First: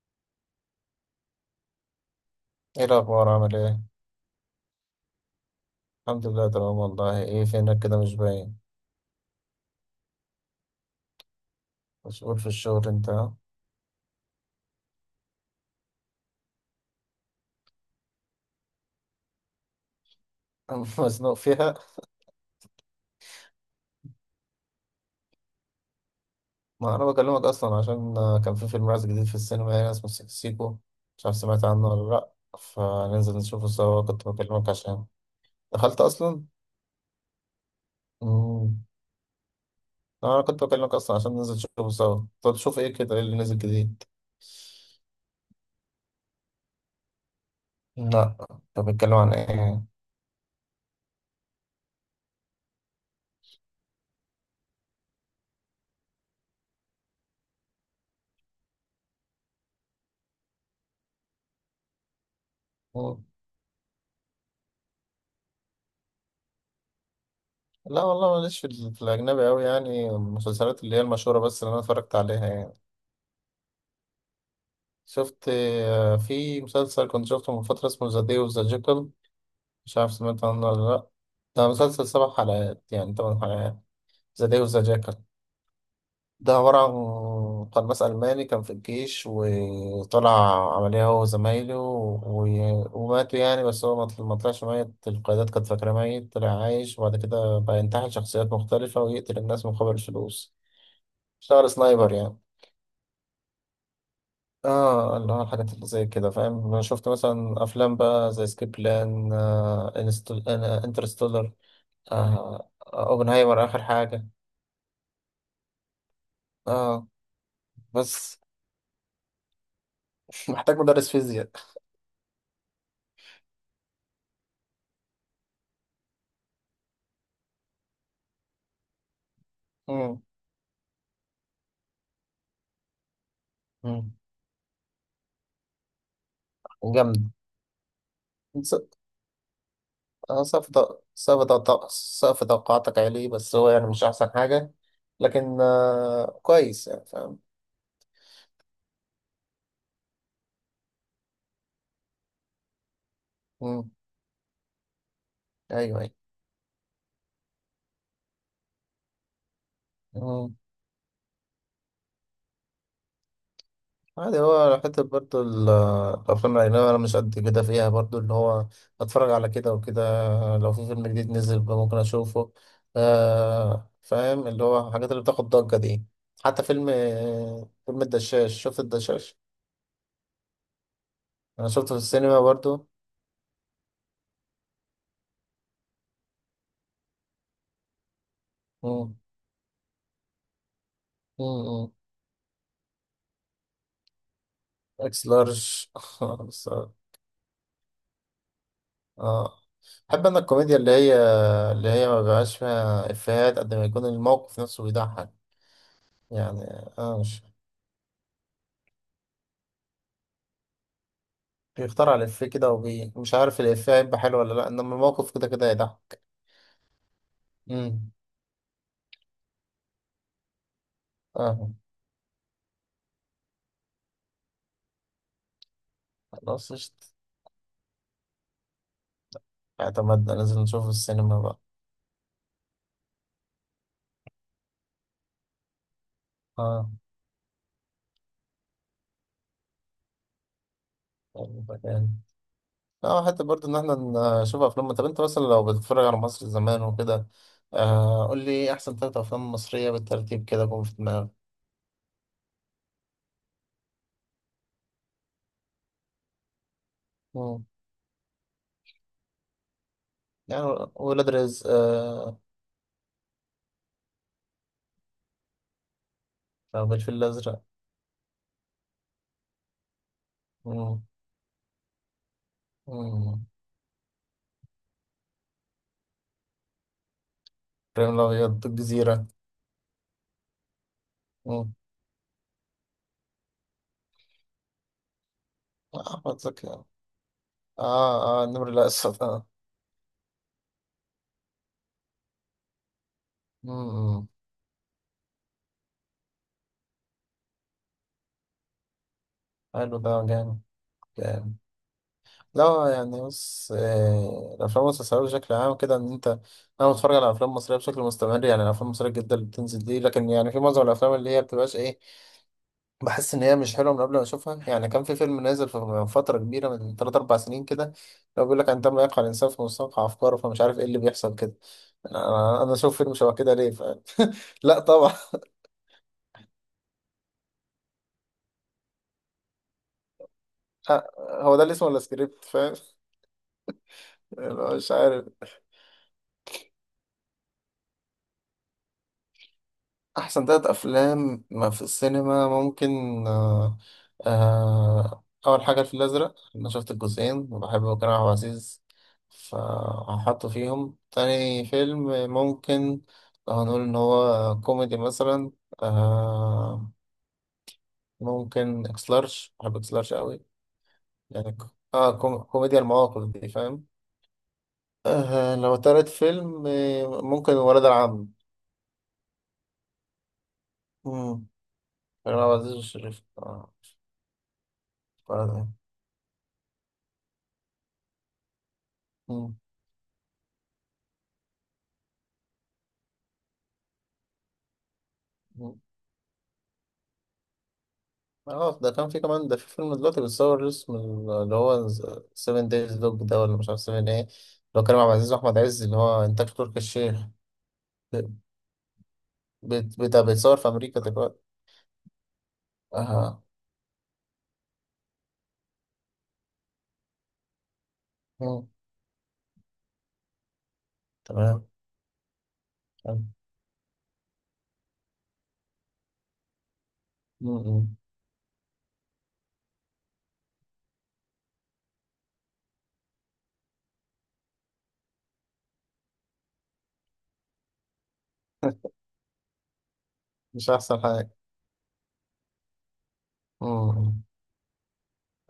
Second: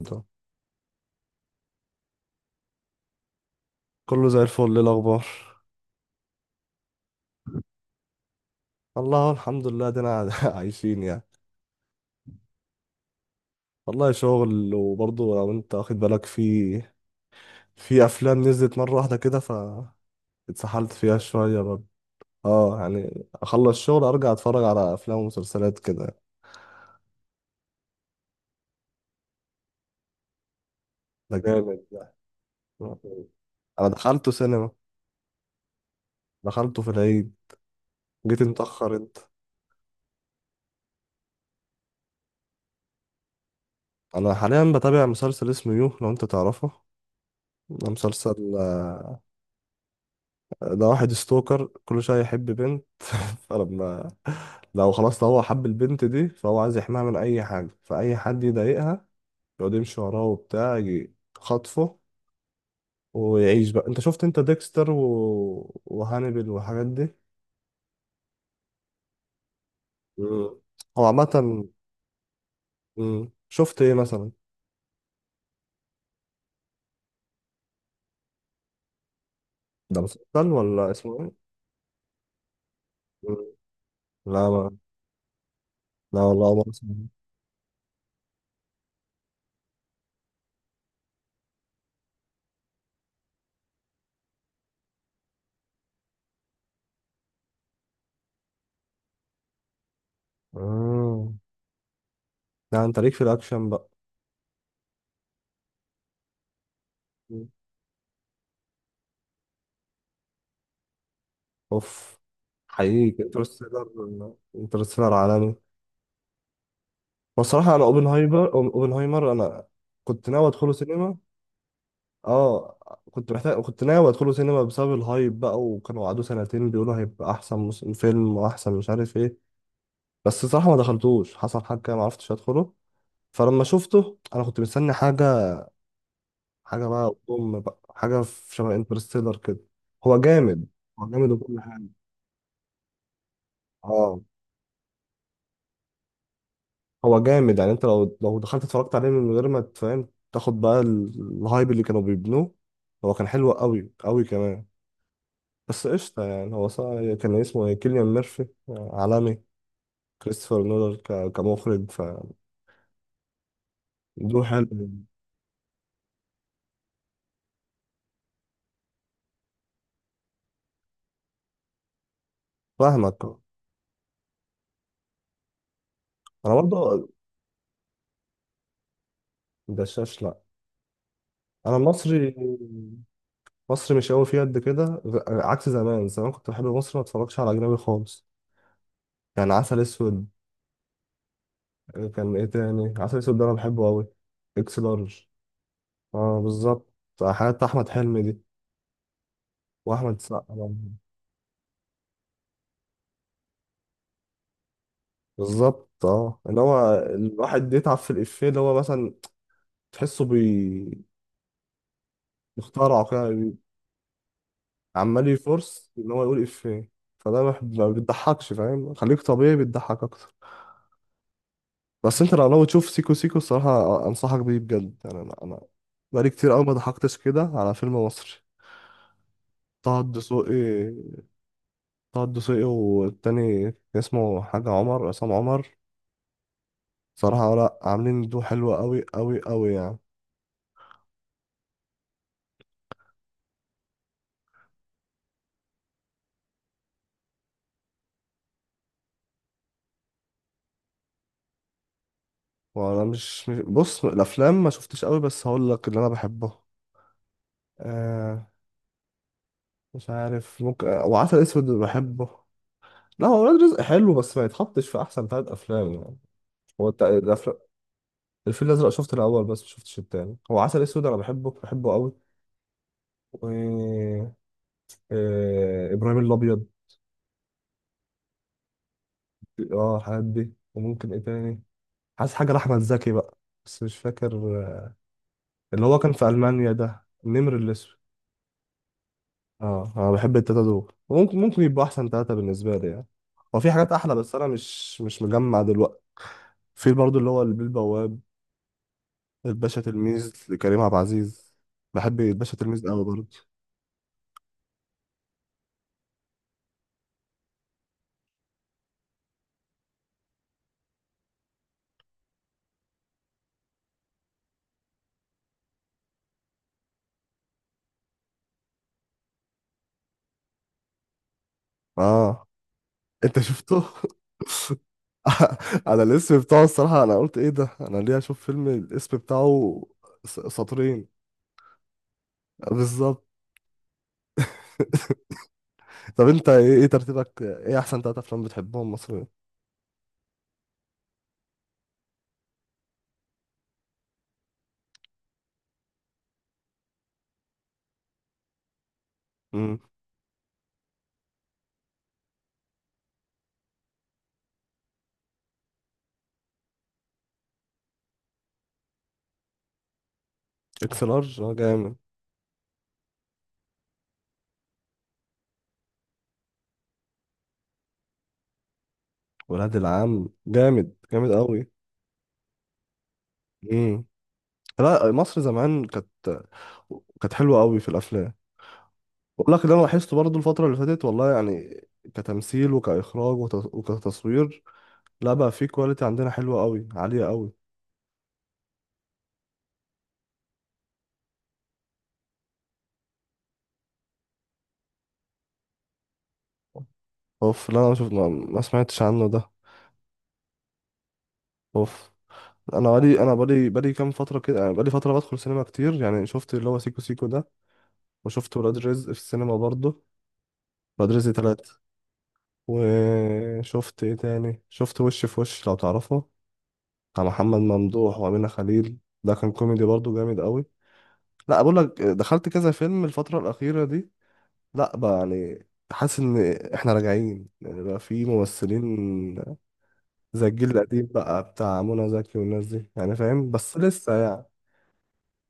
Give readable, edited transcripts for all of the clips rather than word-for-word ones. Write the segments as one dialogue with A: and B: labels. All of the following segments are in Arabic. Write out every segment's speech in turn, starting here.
A: ده.
B: ايه الأخبار، عامل ايه؟
A: كله زي الفل. إيه الاخبار؟
B: الحمد لله، تمام والله. ايه فينك كده، مش باين؟
A: الله الحمد لله دينا عايشين يعني.
B: مسؤول في الشغل انت، ها؟
A: والله شغل، وبرضه لو انت واخد بالك في في افلام نزلت مره واحده كده، ف اتسحلت فيها
B: مزنوق
A: شويه
B: فيها.
A: برضه. اه يعني اخلص شغل ارجع اتفرج على افلام ومسلسلات كده.
B: ما انا بكلمك اصلا عشان كان في فيلم نازل جديد في السينما هنا، اسمه سيكو سيكو. مش
A: ده
B: عارف سمعت
A: جامد
B: عنه ولا
A: ده.
B: لأ. فننزل نشوفه
A: انا
B: سوا، كنت
A: دخلته
B: بكلمك
A: سينما.
B: عشان... دخلت اصلا؟
A: دخلته في العيد. جيت
B: مم.
A: متاخر انت.
B: انا كنت بكلمك اصلا عشان ننزل نشوفه سوا. طب تشوف ايه كده، ايه اللي نزل جديد؟
A: انا حاليا بتابع مسلسل اسمه يو، لو انت تعرفه. ده
B: لا.
A: مسلسل
B: طب بيتكلم عن ايه؟
A: ده واحد ستوكر، كل شوية يحب بنت. فلما لو هو حب البنت دي، فهو عايز يحميها من أي حاجة، فأي حد يضايقها يقعد يمشي وراه وبتاع، يجي خطفه
B: مم.
A: ويعيش بقى. انت شفت انت ديكستر و... وهانيبال والحاجات دي؟
B: لا، والله ماليش في في الأجنبي أوي، يعني
A: مم.
B: المسلسلات اللي هي
A: هو
B: المشهورة بس
A: عامة
B: اللي أنا اتفرجت عليها يعني.
A: مم. شفت ايه مثلا؟
B: شفت في مسلسل كنت شفته من فترة اسمه ذا داي اوف ذا جيكل. مش
A: ده
B: عارف
A: مسلسل
B: سمعت
A: مسلسل
B: عنه
A: ولا
B: ولا لأ.
A: اسمه ايه؟
B: ده مسلسل 7 حلقات يعني
A: مم.
B: 8 حلقات. ذا
A: لا
B: داي اوف
A: ما.
B: ذا جيكل.
A: لا
B: ده
A: والله ما
B: عبارة
A: اسمه.
B: عن قناص ألماني كان في الجيش وطلع عملية هو وزمايله وماتوا، يعني بس هو ما طلعش ميت، القيادات كانت فاكرة ميت، طلع عايش. وبعد كده بقى ينتحل شخصيات مختلفة ويقتل الناس مقابل الفلوس.
A: مم.
B: اشتغل سنايبر يعني.
A: لا، انت ليك في الأكشن بقى.
B: اه، اللي هو الحاجات اللي زي كده فاهم. انا شفت مثلا افلام بقى زي سكيب بلان، آه إنستل... آه انترستولر،
A: اوف. حقيقي
B: اوبنهايمر اخر
A: انترستيلر.
B: حاجه.
A: انترستيلر عالمي.
B: اه.
A: والصراحة انا
B: بس.
A: اوبنهايمر، اوبنهايمر انا كنت ناوي ادخله
B: محتاج مدرس
A: سينما.
B: فيزياء.
A: اه كنت محتاج، كنت ناوي ادخله سينما بسبب الهايب بقى، وكانوا قعدوا سنتين بيقولوا هيبقى احسن فيلم واحسن مش عارف ايه.
B: مم.
A: بس الصراحة ما دخلتوش، حصل حاجة كده ما عرفتش ادخله. فلما
B: مم.
A: شفته انا كنت مستني حاجة، حاجة بقى
B: جامد.
A: بقى حاجة في شبه
B: س-
A: انترستيلر كده. هو
B: آه،
A: جامد.
B: سقف ط-
A: هو جامد
B: سقف
A: وكل حاجة،
B: ط- سقف توقعاتك عالي، بس هو يعني مش
A: اه.
B: احسن حاجه. لكن كويس يعني
A: هو
B: فاهم.
A: جامد يعني انت لو دخلت اتفرجت عليه من غير ما تفهم تاخد بقى الهايب اللي كانوا بيبنوه. هو كان حلو قوي
B: مم.
A: قوي كمان. بس
B: ايوه.
A: قشطة يعني. هو صار كان اسمه ايه؟ كيليان ميرفي عالمي.
B: ايوه.
A: كريستوفر نولان كمخرج.
B: عادي،
A: فدو
B: هو
A: حلو.
B: حتة برضو الأفلام الأجنبية أنا مش قد كده فيها برضو، اللي هو أتفرج على كده وكده. لو في فيلم جديد نزل بقى ممكن أشوفه.
A: فاهمك.
B: آه، فاهم اللي هو الحاجات اللي بتاخد ضجة دي.
A: انا
B: حتى فيلم
A: برضه.
B: فيلم الدشاش، شفت الدشاش؟
A: دشاش لا.
B: أنا
A: انا
B: شفته في
A: مصري.
B: السينما برضو.
A: مصري مش قوي فيه قد كده، عكس زمان. زمان كنت بحب مصر، ما اتفرجش على اجنبي خالص.
B: مم،
A: يعني عسل اسود.
B: مم، مم.
A: كان ايه تاني؟ عسل اسود ده انا بحبه قوي. اكس لارج.
B: إكس لارج.
A: اه
B: بس-
A: بالظبط. حياة احمد حلمي دي.
B: آه
A: واحمد
B: بحب أنا
A: سقا برضه.
B: الكوميديا اللي هي اللي هي ما بيبقاش فيها إفيهات قد ما يكون الموقف نفسه بيضحك.
A: بالظبط، اه، اللي
B: يعني،
A: هو
B: مش
A: الواحد بيتعب في الافيه، اللي هو مثلا تحسه
B: بيخترع الإفيه كده
A: بيخترعه كده
B: مش عارف الإفيه هيبقى حلو ولا لأ، إنما
A: عمال
B: الموقف كده كده
A: يفرص ان هو
B: هيضحك.
A: يقول افيه، فده ما
B: أمم.
A: بتضحكش، فاهم؟ خليك طبيعي بتضحك اكتر.
B: آه.
A: بس انت لو لو تشوف سيكو سيكو، الصراحة انصحك بيه بجد يعني. انا بقالي كتير قوي ما
B: خلاص قشطة،
A: ضحكتش كده على فيلم مصري. طه
B: اعتمدنا لازم نشوفه
A: الدسوقي.
B: السينما بقى.
A: طه الدسوقي والتاني اسمه حاجة عمر، عصام عمر.
B: آه،
A: صراحة ولا، عاملين دو حلوة قوي قوي قوي يعني.
B: يبقى جامد. اه، حتى برضه إن احنا نشوف أفلام. طب أنت مثلا لو بتتفرج على مصر زمان وكده، آه قول لي إيه أحسن 3 أفلام مصرية بالترتيب كده جم في دماغك؟
A: وانا بص، الافلام ما شفتش قوي، بس هقول لك اللي انا بحبه.
B: أمم.
A: آه مش عارف،
B: يعني
A: ممكن
B: ولاد
A: وعسل
B: رزق،
A: اسود اللي بحبه.
B: آه.
A: لا، هو ولاد رزق حلو بس ما يتحطش في احسن ثلاث افلام يعني. هو
B: رغم الفيل الأزرق.
A: الفيل الازرق شفت الاول بس ما شفتش التاني. هو عسل
B: أمم.
A: اسود انا بحبه، بحبه قوي.
B: أمم.
A: و ابراهيم الابيض.
B: إبراهيم الأبيض، الجزيرة.
A: اه الحاجات دي. وممكن ايه تاني؟
B: أمم.
A: حاسس حاجة لاحمد زكي بقى بس مش فاكر. آه، اللي هو
B: آه،
A: كان في
B: أحمد زكي،
A: المانيا،
B: آه.
A: ده النمر الاسود.
B: آه، النمر الأسود، آه.
A: اه انا بحب التلاتة دول. ممكن ممكن يبقوا احسن تلاتة بالنسبة لي يعني. هو في حاجات احلى
B: امم.
A: بس انا مش مجمع دلوقتي. في برضو اللي هو البيه البواب. الباشا
B: حلو، ده
A: تلميذ
B: جامد.
A: لكريم عبد العزيز.
B: جامد.
A: بحب الباشا تلميذ
B: لا
A: قوي
B: يعني
A: برضو.
B: بص، آه، الافلام والمسلسلات بشكل عام كده ان انت... انا بتفرج على افلام مصريه بشكل مستمر، يعني الافلام المصريه الجديده اللي بتنزل دي، لكن يعني في معظم الافلام اللي هي بتبقاش ايه، بحس ان هي مش حلوه من قبل ما اشوفها يعني. كان في فيلم نازل من فتره كبيره، من 3 4 سنين كده، لو بيقول لك عندما يقع الانسان في مستنقع افكاره، فمش عارف ايه اللي بيحصل كده.
A: اه،
B: انا اشوف فيلم شبه
A: انت
B: كده ليه ف...
A: شفته؟
B: لا طبعا.
A: انا الاسم بتاعه، الصراحة انا قلت ايه ده، انا ليه اشوف فيلم الاسم بتاعه سطرين؟
B: آه، هو ده اللي اسمه ولا سكريبت فاهم.
A: بالظبط.
B: مش عارف.
A: طب إيه ترتيبك، ايه احسن تلاتة افلام بتحبهم مصريين؟
B: احسن 3 افلام ما في السينما ممكن... آه. آه، اول حاجه الفيل الازرق، انا شفت الجزئين وبحب كريم عبد العزيز
A: امم.
B: فهحطه فيهم. تاني فيلم ممكن، لو هنقول ان هو كوميدي مثلا، آه، ممكن اكس لارج، بحب اكس لارج قوي،
A: اكس لارج اه
B: يعني
A: جامد.
B: كوميديا المواقف دي فاهم. آه، لو تالت فيلم، آه، ممكن ولاد العم.
A: ولاد العم جامد، جامد
B: مم. كريم عبد العزيز والشريف، اه.
A: قوي. لا مصر
B: ولاد العم.
A: زمان كانت، كانت حلوة قوي في الأفلام. بقول لك اللي أنا لاحظته برضو الفترة اللي فاتت، والله يعني كتمثيل وكإخراج وت- وكتصوير، لا بقى، في
B: مم.
A: كواليتي عندنا حلوة قوي، عالية قوي.
B: اه، ده كان في كمان، ده في فيلم دلوقتي بيتصور اسمه اللي هو 7 دايز دوج، ده، ولا مش عارف 7 ايه، اللي هو كريم عبد العزيز واحمد عز، اللي هو انتاج تركي الشيخ.
A: اوف، لا أنا شوف ما,
B: بيت-
A: ما سمعتش عنه ده.
B: بيتصور في امريكا دلوقتي.
A: اوف. أنا بقالي، أنا
B: اه.
A: بقالي بقالي كام فترة كده يعني. بقالي فترة بدخل سينما كتير يعني. شفت اللي هو سيكو سيكو ده، وشفت
B: تمام.
A: ولاد رزق في السينما برضو. ولاد رزق
B: تمام.
A: تلاتة. وشفت ايه تاني؟ شفت وش في وش، لو تعرفه، بتاع
B: م-
A: محمد
B: م.
A: ممدوح وأمينة خليل. ده كان كوميدي برضو جامد قوي. لا بقول لك دخلت كذا فيلم الفترة الأخيرة دي. لا بقى يعني، حاسس إن إحنا راجعين يعني. بقى في ممثلين زي الجيل
B: مش احسن
A: القديم
B: حاجه.
A: بقى، بتاع منى زكي والناس دي يعني، فاهم،
B: م-
A: بس لسه
B: م.
A: يعني.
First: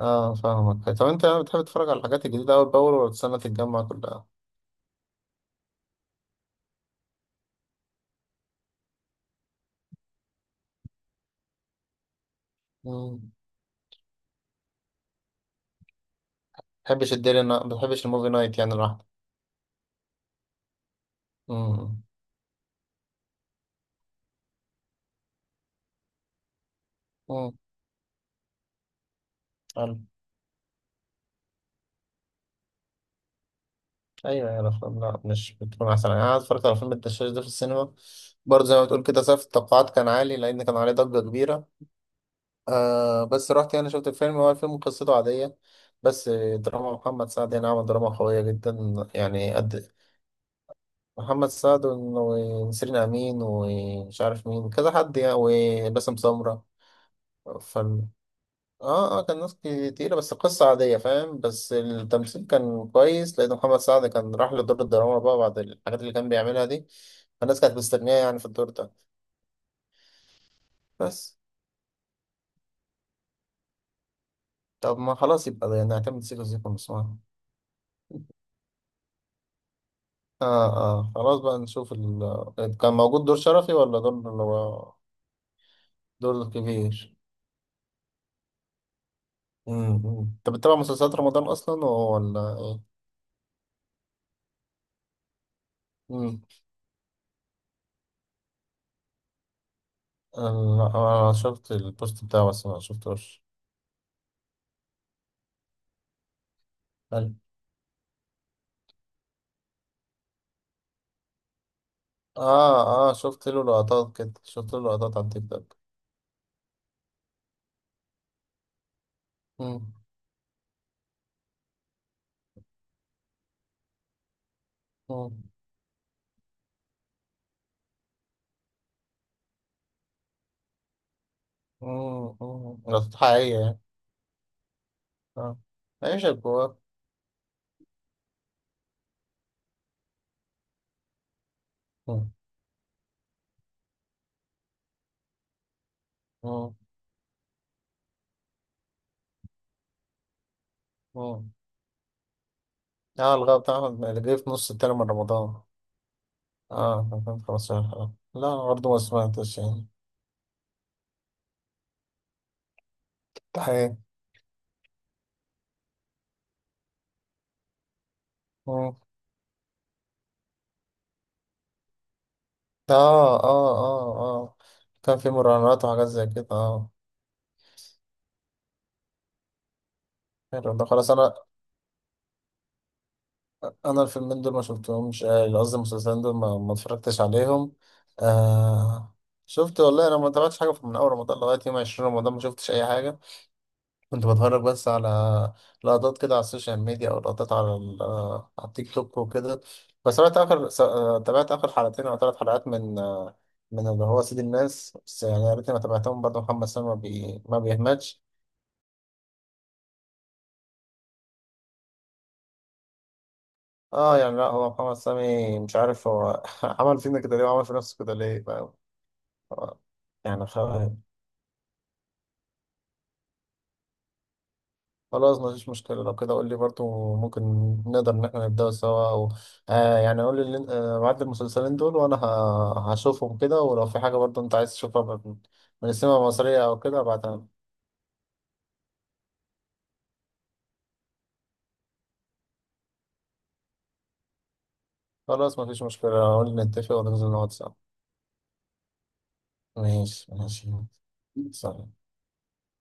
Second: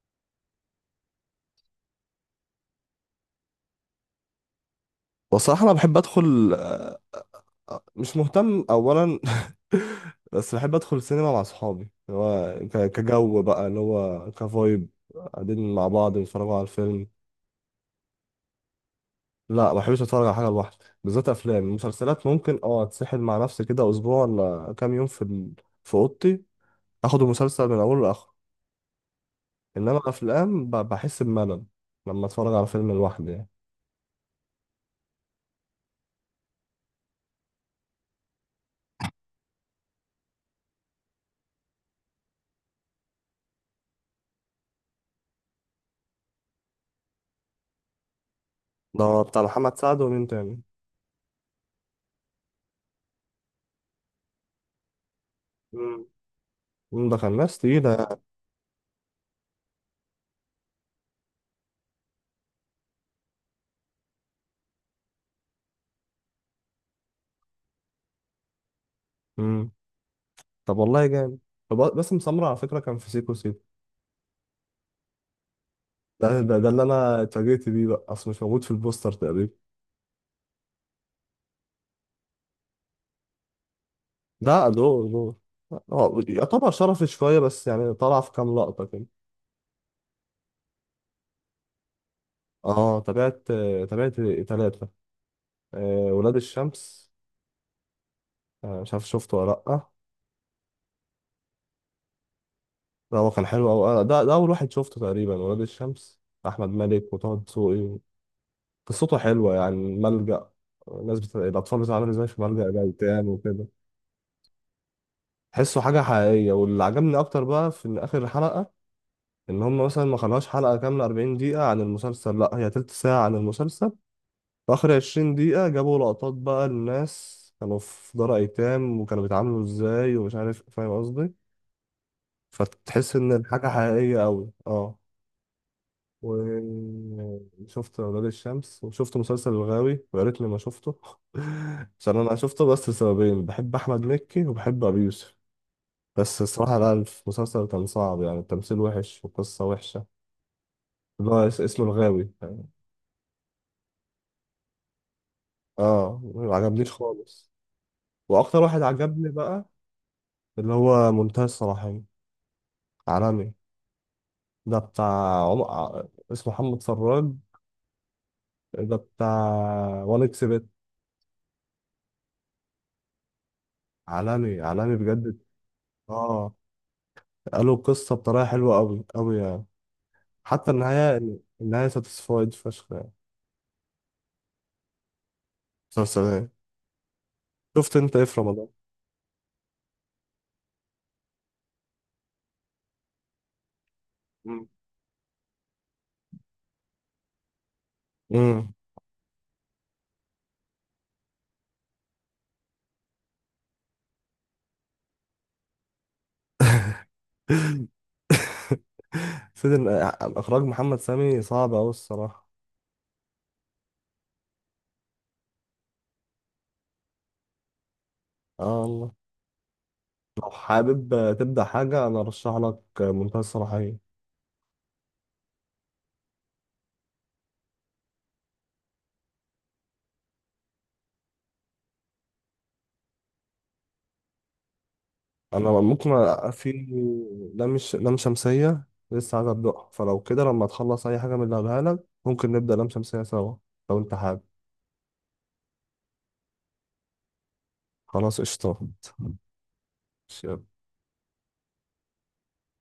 B: اه فاهمك. طب انت بتحب تتفرج على الحاجات الجديده اول باول ولا تستنى تتجمع كلها؟
A: بصراحة أنا بحب أدخل، مش مهتم أولا. بس بحب أدخل سينما مع صحابي، اللي هو
B: ما
A: كجو بقى، اللي هو كفايب، قاعدين مع بعض بنتفرجوا على الفيلم.
B: بتحبش الديلي، ما بتحبش الموفي نايت يعني لوحدك.
A: لا ما بحبش اتفرج على حاجه لوحدي. بالذات افلام.
B: م-
A: المسلسلات ممكن اه، اتسحل مع نفسي كده اسبوع ولا كام يوم في اوضتي، اخد
B: م.
A: المسلسل من اوله لاخره.
B: حلو.
A: انما افلام بحس بملل لما اتفرج على فيلم لوحدي يعني.
B: ايوه، يعني الافلام لا مش بتكون احسن يعني. انا اتفرجت على فيلم الدشاش ده في السينما، برضه زي ما بتقول كده سقف التوقعات كان عالي لان كان عليه ضجه كبيره. آه، بس رحت يعني شفت الفيلم، هو الفيلم قصته عاديه بس. دراما محمد سعد يعني عمل دراما قويه جدا،
A: ده بتاع
B: يعني
A: محمد
B: قد...
A: سعد ومين تاني؟
B: محمد سعد ونسرين امين ومش عارف مين، كذا حد يعني،
A: مم.
B: وباسم سمره.
A: مم، ده كان ناس تقيله يعني.
B: اه، اه، كان ناس كتيرة بس قصة عادية فاهم، بس التمثيل كان كويس لأن محمد سعد كان راح لدور الدراما بقى بعد الحاجات اللي كان بيعملها دي، فالناس كانت مستنياه يعني في الدور ده.
A: مم. طب والله
B: بس.
A: جامد. طب باسم سمرة على فكره كان في سيكو سيكو.
B: طب ما خلاص يبقى ده يعني، نعتمد
A: ده
B: سيكو
A: ده, ده
B: سيكو
A: اللي
B: مسمار.
A: انا اتفاجئت بيه بقى، اصل مش موجود في البوستر تقريبا.
B: اه، اه، خلاص بقى نشوف ال... آه، كان موجود دور شرفي ولا دور اللي
A: ده
B: هو
A: دور، دور هو
B: دور
A: يعتبر شرفي
B: كبير؟
A: شويه، بس يعني طلع في كام لقطه كده.
B: امم. انت بتتابع مسلسلات رمضان أصلا ولا ايه؟
A: اه، تابعت، تابعت ثلاثة. ولاد
B: امم.
A: الشمس، مش عارف شفته ولا لأ.
B: انا شفت البوست بتاعه بس ما
A: ده هو
B: شفتوش.
A: كان حلو أوي، ده أول واحد شفته تقريبا، ولاد الشمس. أحمد مالك وطه دسوقي. قصته حلوة يعني، ملجأ، الناس الأطفال بتتعامل إزاي في ملجأ ده
B: اه، اه،
A: وبتاع
B: شفت له
A: وكده.
B: لقطات كده، شفت له لقطات على التيك توك.
A: تحسه حاجة حقيقية. واللي عجبني أكتر بقى في إن آخر حلقة، إن هم
B: مم،
A: مثلا ما خلوهاش حلقة كاملة 40 دقيقة عن المسلسل، لأ، هي تلت ساعة عن المسلسل. في آخر عشرين
B: مم،
A: دقيقة جابوا لقطات بقى الناس كانوا في دار أيتام وكانوا بيتعاملوا إزاي، ومش عارف، فاهم قصدي؟
B: مم، مم. لقطات
A: فتحس إن
B: حقيقية
A: الحاجة
B: يعني.
A: حقيقية أوي، أه.
B: اه. عيش الكوار.
A: وشفت أولاد الشمس، وشفت مسلسل الغاوي ويا ريتني ما شفته. عشان
B: مم،
A: أنا شفته بس لسببين، بحب أحمد مكي وبحب أبي يوسف. بس
B: مم،
A: الصراحة لا، المسلسل كان صعب يعني، التمثيل وحش والقصة وحشة. اللي هو
B: مم.
A: اسمه الغاوي.
B: اه، الغاء بتاع احمد اللي جه في نص التاني من رمضان.
A: اه ما عجبنيش
B: اه،
A: خالص.
B: 2015 حلقة. لا،
A: وأكتر
B: أنا
A: واحد
B: برضه ما
A: عجبني
B: سمعتش
A: بقى
B: يعني.
A: اللي هو منتهى الصلاحية. عالمي.
B: ده حقيقي.
A: ده بتاع عم... ع- اسمه محمد فراج. ده
B: مم.
A: بتاع وان اكس بت.
B: اه، اه، اه، اه،
A: عالمي، عالمي
B: كان في
A: بجد.
B: مراهنات وحاجات زي كده،
A: اه
B: اه.
A: قالوا القصة بطريقة حلوة أوي أوي يعني. حتى
B: حلو، ده خلاص.
A: النهاية،
B: انا
A: النهاية ساتيسفايد فشخ يعني.
B: انا الفيلمين دول ما شفتهمش، آه، قصدي
A: مسلسل
B: المسلسلين دول
A: إيه؟
B: ما اتفرجتش عليهم.
A: شفت أنت إيه في رمضان؟
B: آه، شفت والله انا ما تابعتش حاجه من اول رمضان لغايه يوم 20 رمضان، ما شفتش اي حاجه، كنت بتفرج
A: مم.
B: بس على لقطات كده على السوشيال ميديا، او لقطات على ال- آه، على
A: مم.
B: التيك توك وكده. بس تابعت اخر حلقتين او 3 حلقات من اللي هو سيد الناس، بس يعني يا ريتني ما تابعتهم، برضه محمد سامي ما بيهملش.
A: سيدي. إخراج محمد سامي صعب أوي الصراحة.
B: اه يعني، لا، هو محمد سامي مش عارف هو عمل فينا كده ليه وعمل في نفسه كده ليه؟
A: آه والله.
B: آه. يعني
A: لو حابب تبدأ حاجة أنا أرشح لك منتهى الصلاحية.
B: خلاص مفيش مشكلة لو كده، قول لي برضو ممكن نقدر إن احنا نبدأ سوا، أو آه يعني قول لي بعد المسلسلين دول وأنا هشوفهم كده، ولو في حاجة برضو أنت عايز تشوفها من
A: انا
B: من
A: ممكن
B: السينما المصرية
A: في
B: أو كده بعدها.
A: لام لام شمسيه لسه عايز ابدأها، فلو كده لما تخلص اي حاجه من اللي هقولها لك ممكن نبدا لام شمسيه سوا لو انت حابب.
B: خلاص مفيش مشكلة، قول لي نتفق وننزل نقعد سوا.
A: خلاص قشطه.
B: ماشي ماشي. سلام.